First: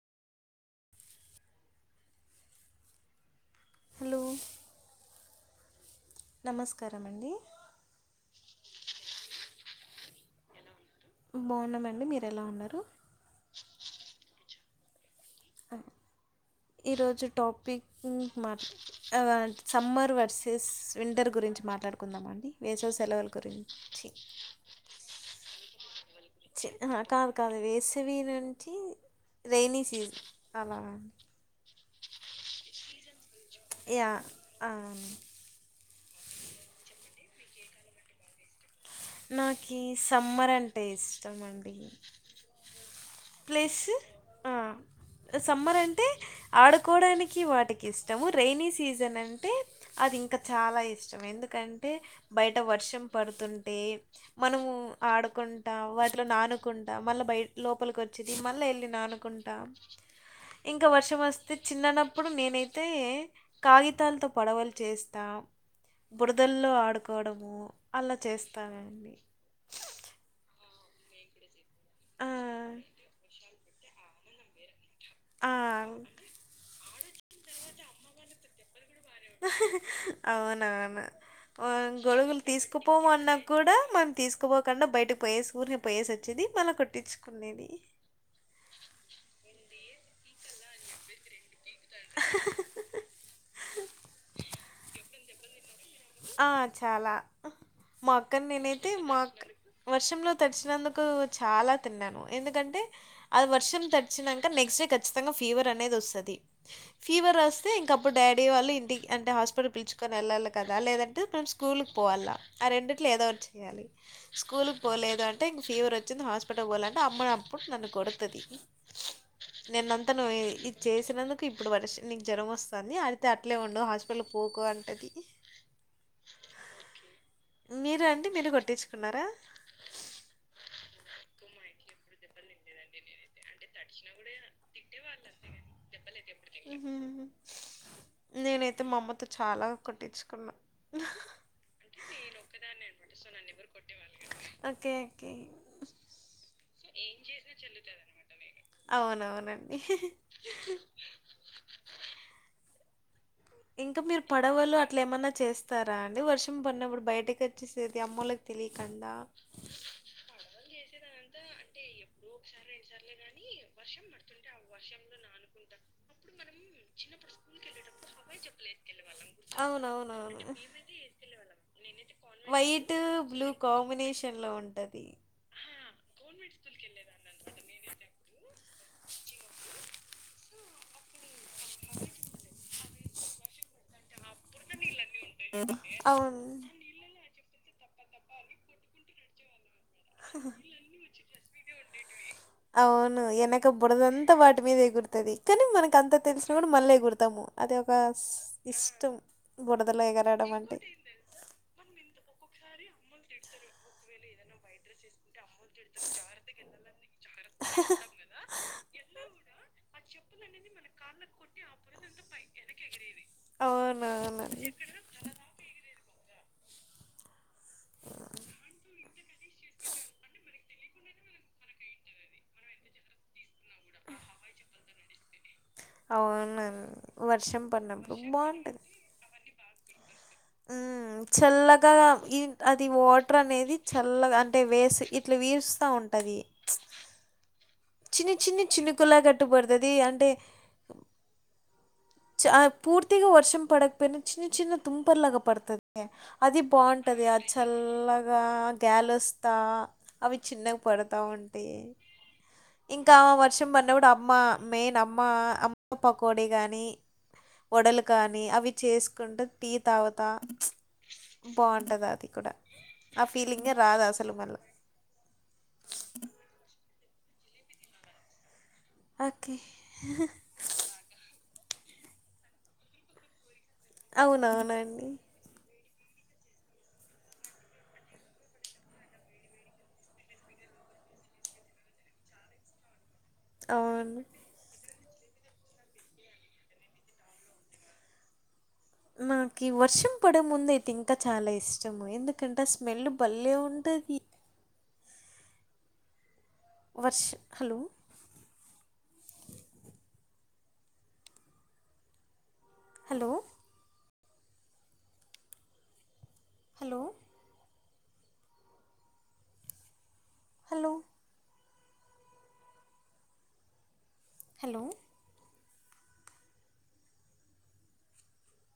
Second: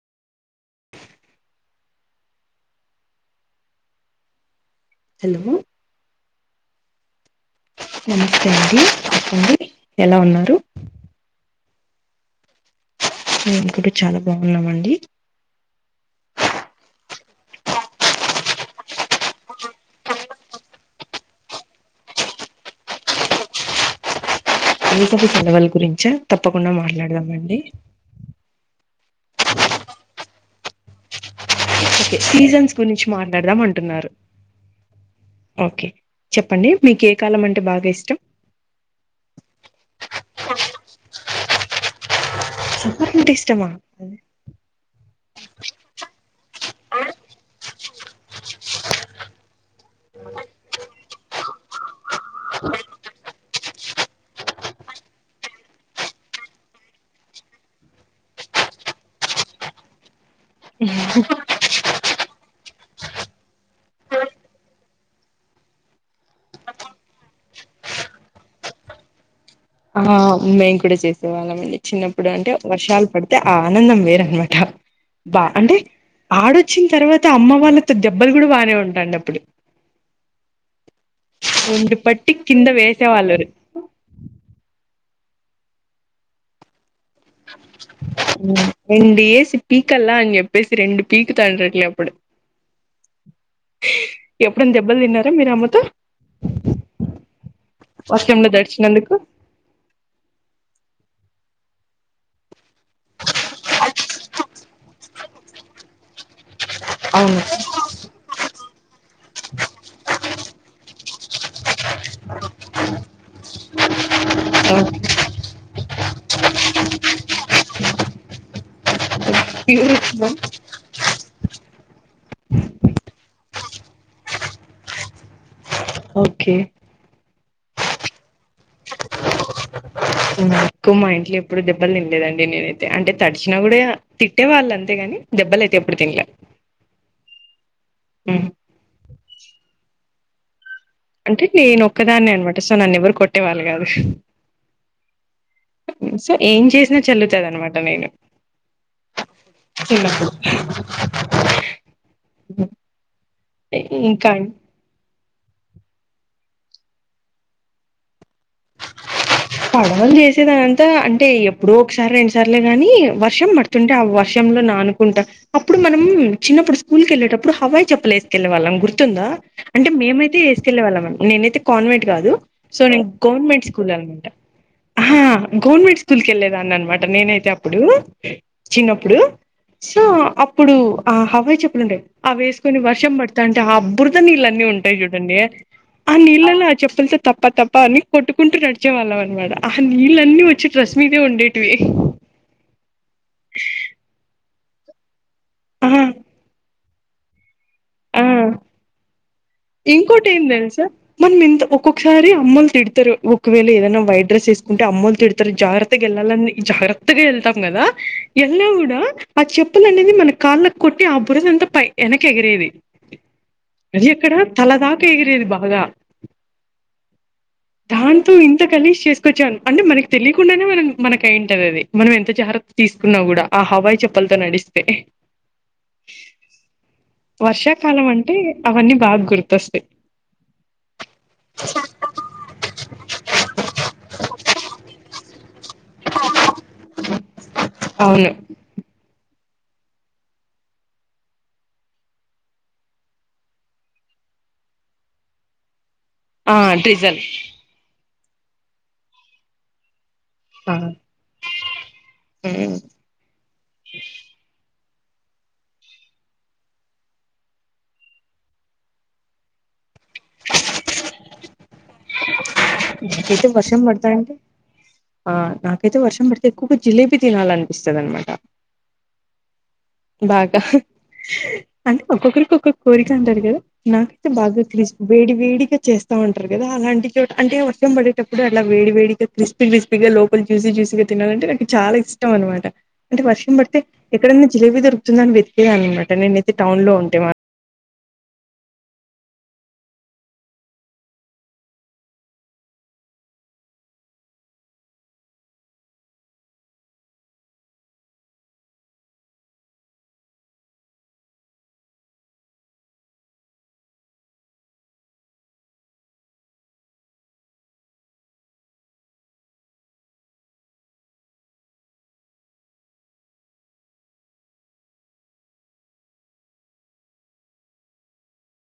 Hello hello నమస్కారమండి నమస్తే అండి చెప్పండి ఎలా ఉన్నారు బాగున్నామండి మీరు ఎలా ఉన్నారు మేం కూడా చాలా బాగున్నామండి ఆ ఈరోజు టాపిక్ మట్ల ఆ సమ్మర్ వర్సెస్ వింటర్ గురించి మాట్లాడుకుందామా అండి వేసవి సెలవులు గురించి వేసవి సెలవుల గురించా తప్పకుండా మాట్లాడదామండి థవీ నుంచి రెైనీ సీజన్ అలా అండి ఓకే సీజన్స్ గురించి మాట్లాడదాం అంటున్నారు యా ఆ. ఓకే చెప్పండి మీకు ఏ కాలం అంటే బాగా ఇష్టం నాకి సమ్మర్ అంటే ఇష్టం అండి సమ్మర్ అంటే ఇష్టమా ప్లస్ ఆ సమ్మర్ అంటే ఆడుకోవడానికి వాటికి ఇష్టము రైైనీ సీజన్ అంటే అది ఇంకా చాలా ఇష్టం ఎందుకంటే బయట వర్షం పడుతుంటే మనము ఆడుకుంటా వాటిలో నానుకుంటా మళ్ళీ బయట లోపలికి వచ్చేది మళ్ళీ వెళ్ళి నానుకుంటా ఇంకా వర్షం వస్తే చిన్ననప్పుడు నేనైతే కాగితాలతో పడవలు చేస్తాం బురదల్లో ఆడుకోవడము అలా చేస్తానండి ఆ మేము కూడా చేసేవాళ్ళం అండి చిన్నప్పుడు ఆ! అంటే వర్షాలు పడితే ఆ ఆనందం వేరనమాట బా అంటే ఆ! ఆడొచ్చిన తర్వాత అమ్మ వాళ్ళతో దెబ్బలు కూడా బాగనే ఉంటాండ అప్పుడు అవునవును ఆ! రెండు పట్టి గొడుగులు కింద తీసుకుపోమన్నా వేసేవాళ్ళురు కూడా మనం తీసుకోపోకుండా బయటకు పోయేసి ఊరినే పోయేసి వచ్చేది మళ్ళా కొట్టించుకునేది రెండు ఏసి పీకల్ల అని చెప్పేసి రెండు పీకుతాండ్రి ఎప్పుడు ఎప్పుడన్న దెబ్బలు తిన్నారా మీరు అమ్మతో ఆ చాలా మా అక్కని వర్షంలో నేనైతే దడిచినందుకు మా అక్క వర్షంలో తడిచినందుకు చాలా తిన్నాను ఎందుకంటే అది వర్షం తడిచినాక నెక్స్ట్ డే ఖచ్చితంగా ఫీవర్ అనేది వస్తుంది ఫీవర్ అవును వస్తే ఇంకప్పుడు డాడీ వాళ్ళు ఇంటికి అంటే హాస్పిటల్ పిలుచుకొని వెళ్ళాలి కదా లేదం అంటే మనం స్కూల్కి పోవల్ల ఆ రెండిట్లో ఏదోటి చేయాలి స్కూల్కి పోలేద టే ఇంకా ఫీవర్ వచ్చింది హాస్పిటల్కి పోవాలంటే అమ్మ అప్పుడు నన్ను కొడుతది నిన్నంతా నువు చేసినందుకు ఇప్పుడు వర్ష నీకు జ్వరం వస్తాంది అయితే అట్లే ఉండు హాస్పిటల్కి పోకు అంటది ఓకే మీరు అండి మీరు కొట్టించుకున్నారా నాక్కు మా ఇంట్లో ఎప్పుడు దెబ్బలు తినలేదండి అండి నేనైతే అంటే నేనైతే తడిచినా అంటే కూడా తడిచినా కూడా తిట్టే వాళ్ళు అంతేగాని తిట్టేవాళ్ళు అంతే దెబ్బలు కానీ అయితే ఎప్పుడు తినలే దెప్పలైతే ఎప్పుడూ తినలేదు హ్మ్. నేనైతే మా అమ్మతో చాలా కొట్టించుకున్నా అంటే నేను ఒక్కదాన్నే అనమాట సో నన్ను ఎవరు కొట్టే వాళ్ళు కాదు ఓకే. ఓకే. సో ఏం చేసినా చెల్లుతాది అనమాట నేను అవునవునండి. చిన్నప్పుడు ఇంకా మీరు పడవలు అట్ల ఏమన్నా చేస్త వస్తారా అండి వర్షం పడినప్పుడు బయటకు వచ్చేసేది అమ్మోళ్ళకి తెలియకుండా పడవలు చేసేదానింతా అంటే ఎప్పుడో ఒకసారి రెండుసార్లే గాని వర్షం పడు తుంటే ఆ వర్షంలో నానుకుంటా అప్పుడు మనం చిన్నప్పుడు స్కూల్కేళ్ళేటప్పుడు హవాయి చెప్పలేస్తాం తిన్న వాళ్ళం గుర్తుందా అంటే మేమైయితే అవునవునవును. ఏసుకెళ్ళే వాళ్ళం నేనైతే కాన్వెంట్ కాదు సో వైట్, నేను బ్లూ గవర్నమెంట్ స్కూల్ అనమాట కాంబినేషన్‌లో ఆ ఉంటది. గవర్నమెంట్ స్కూల్కి వెళ్ళలేదాన్ని అనమాట నేనైతే అప్పుడు చిన్నప్పుడు సో అప్పుడు ఆ హవాయి చెప్పులుండేవి ఆ వేసుకొని వర్షం పడతాంటే అబ్ బురద నీళ్ళన్నీ ఉంటాయి చూడండి ఆ అవును. నీళ్ళని ఆ చెప్పలతో తప్ప తప్ప అని కొట్టు కుంటూ నడిచే వాళ్ళం అనమాట ఆ నీళ్ళన్నీ వచ్చి డ్రస్ మీదే ఉండేటివి అవును వెనక బురద అంతా వాటి మీద ఎగురుతుంది కానీ మనకు ఆ అంత తెలిసిన కూడా మళ్ళీ ఎగురుతాము అది ఒక ఆ ఇష్టం బురదలో ఇంకోటి ఏం ఎగరడం అంటే తెలుసా మనం ఇంత ఒక్కొక్కసారి అమ్మెలు తిడతారు ఒకవేళ ఏదైనా వైట్ డ్రస్ వేసుకుంటే అమ్మెలు తడు తారు ఇ జాగ్రత్తగా వెళ్ళాలని జాగ్రత్తగా వెళ్తాం కదా వెళ్ళినా కూడా ఆ చెప్పులు అనేది మన కాళ్ళ కొట్టి ఆ బురదంత పై వెనక ఎగిరేది అవునా అవును రాత్రి ఎగిరేది బాగా దాంతో ఇంత కలిసి చేసుకొచ్చాను అంటే మనకి తెలియకుండానే మనం మనకయింటది అది మనం ఎంత జాగ్రత్త తీసుకున్నా కూడా ఆ హవాయి చెప్పలతో నడిస్తే అవును వర్షం వర్షాకాలం పడినప్పుడు అంటే అవన్నీ బాగా గుర్తొస్తాయి ఆ చల్లగా అది వాటర్ అనేది చల్లగా అంటే వేసి ఇట్లా వీరుస్తా ఉంటుంది అ చిన్ని చిన్ని చినుకులా కట్టు పడుతది అంటే చ పూర్తిగా వర్షం పడకపోయిన చిన్న చిన్న తుంపర్ లాగా పడుతది ఆ అది ట్రిజల్ బాగుంటుంది ఆ చల్లగా గాలి వస్తా అవి చిన్నగా ఆ పడతా ఉంటాయి ఇంకా ఆమె వర్షం పడినప్పుడు అమ్మ మెయిన్ అమ్మ అమ్మ పకోడి కాగాని వడలు కానీ అవి చేసుకుంటా టీ తావాత బాగుంట కదా అది కూడా ఆ నాకైతే ఫీలింగ్ ఎ వర్షం రాదు పడతా అసలు అంటే మనల్లో ఆ నాకైతే వర్షం పడితే ఎక్కువగా జిలేబీ తినాలనిపిస్తుంది అన్నమాట ఓకే బాగా అంటే ఒక్కొక్కరికి ఒక్కొ కోరిక అంటారు కదా నాకైతే బాగా క్రిష్ అవునవునండి వేడి వేడిగా చేస్తా ఉంటారు కదా అలాంటి చోట అంటే వర్షం పడేటప్పుడు అట్లా వేడి వేడిగా క్రిస్పీ క్రిస్పీగా లోపల జాసి జూసిగా తన్నదంటే నాకు చాలా ఇష్టం అన్నమాట అంటే వర్షం పడితే అవును ఎక్కడైన్నా జిలేబీ దొరుకుతుందని వెతేకే అన్నమాట నేనైతే టౌన్ లో ఉంటే మా నాకు ఈ వర్షం పడే ముందు అయితే ఇంకా చాలా ఇష్టము ఎందుకంటే స్మెల్ బలే ఉంటుంది వర్ష hello hello hello hello hello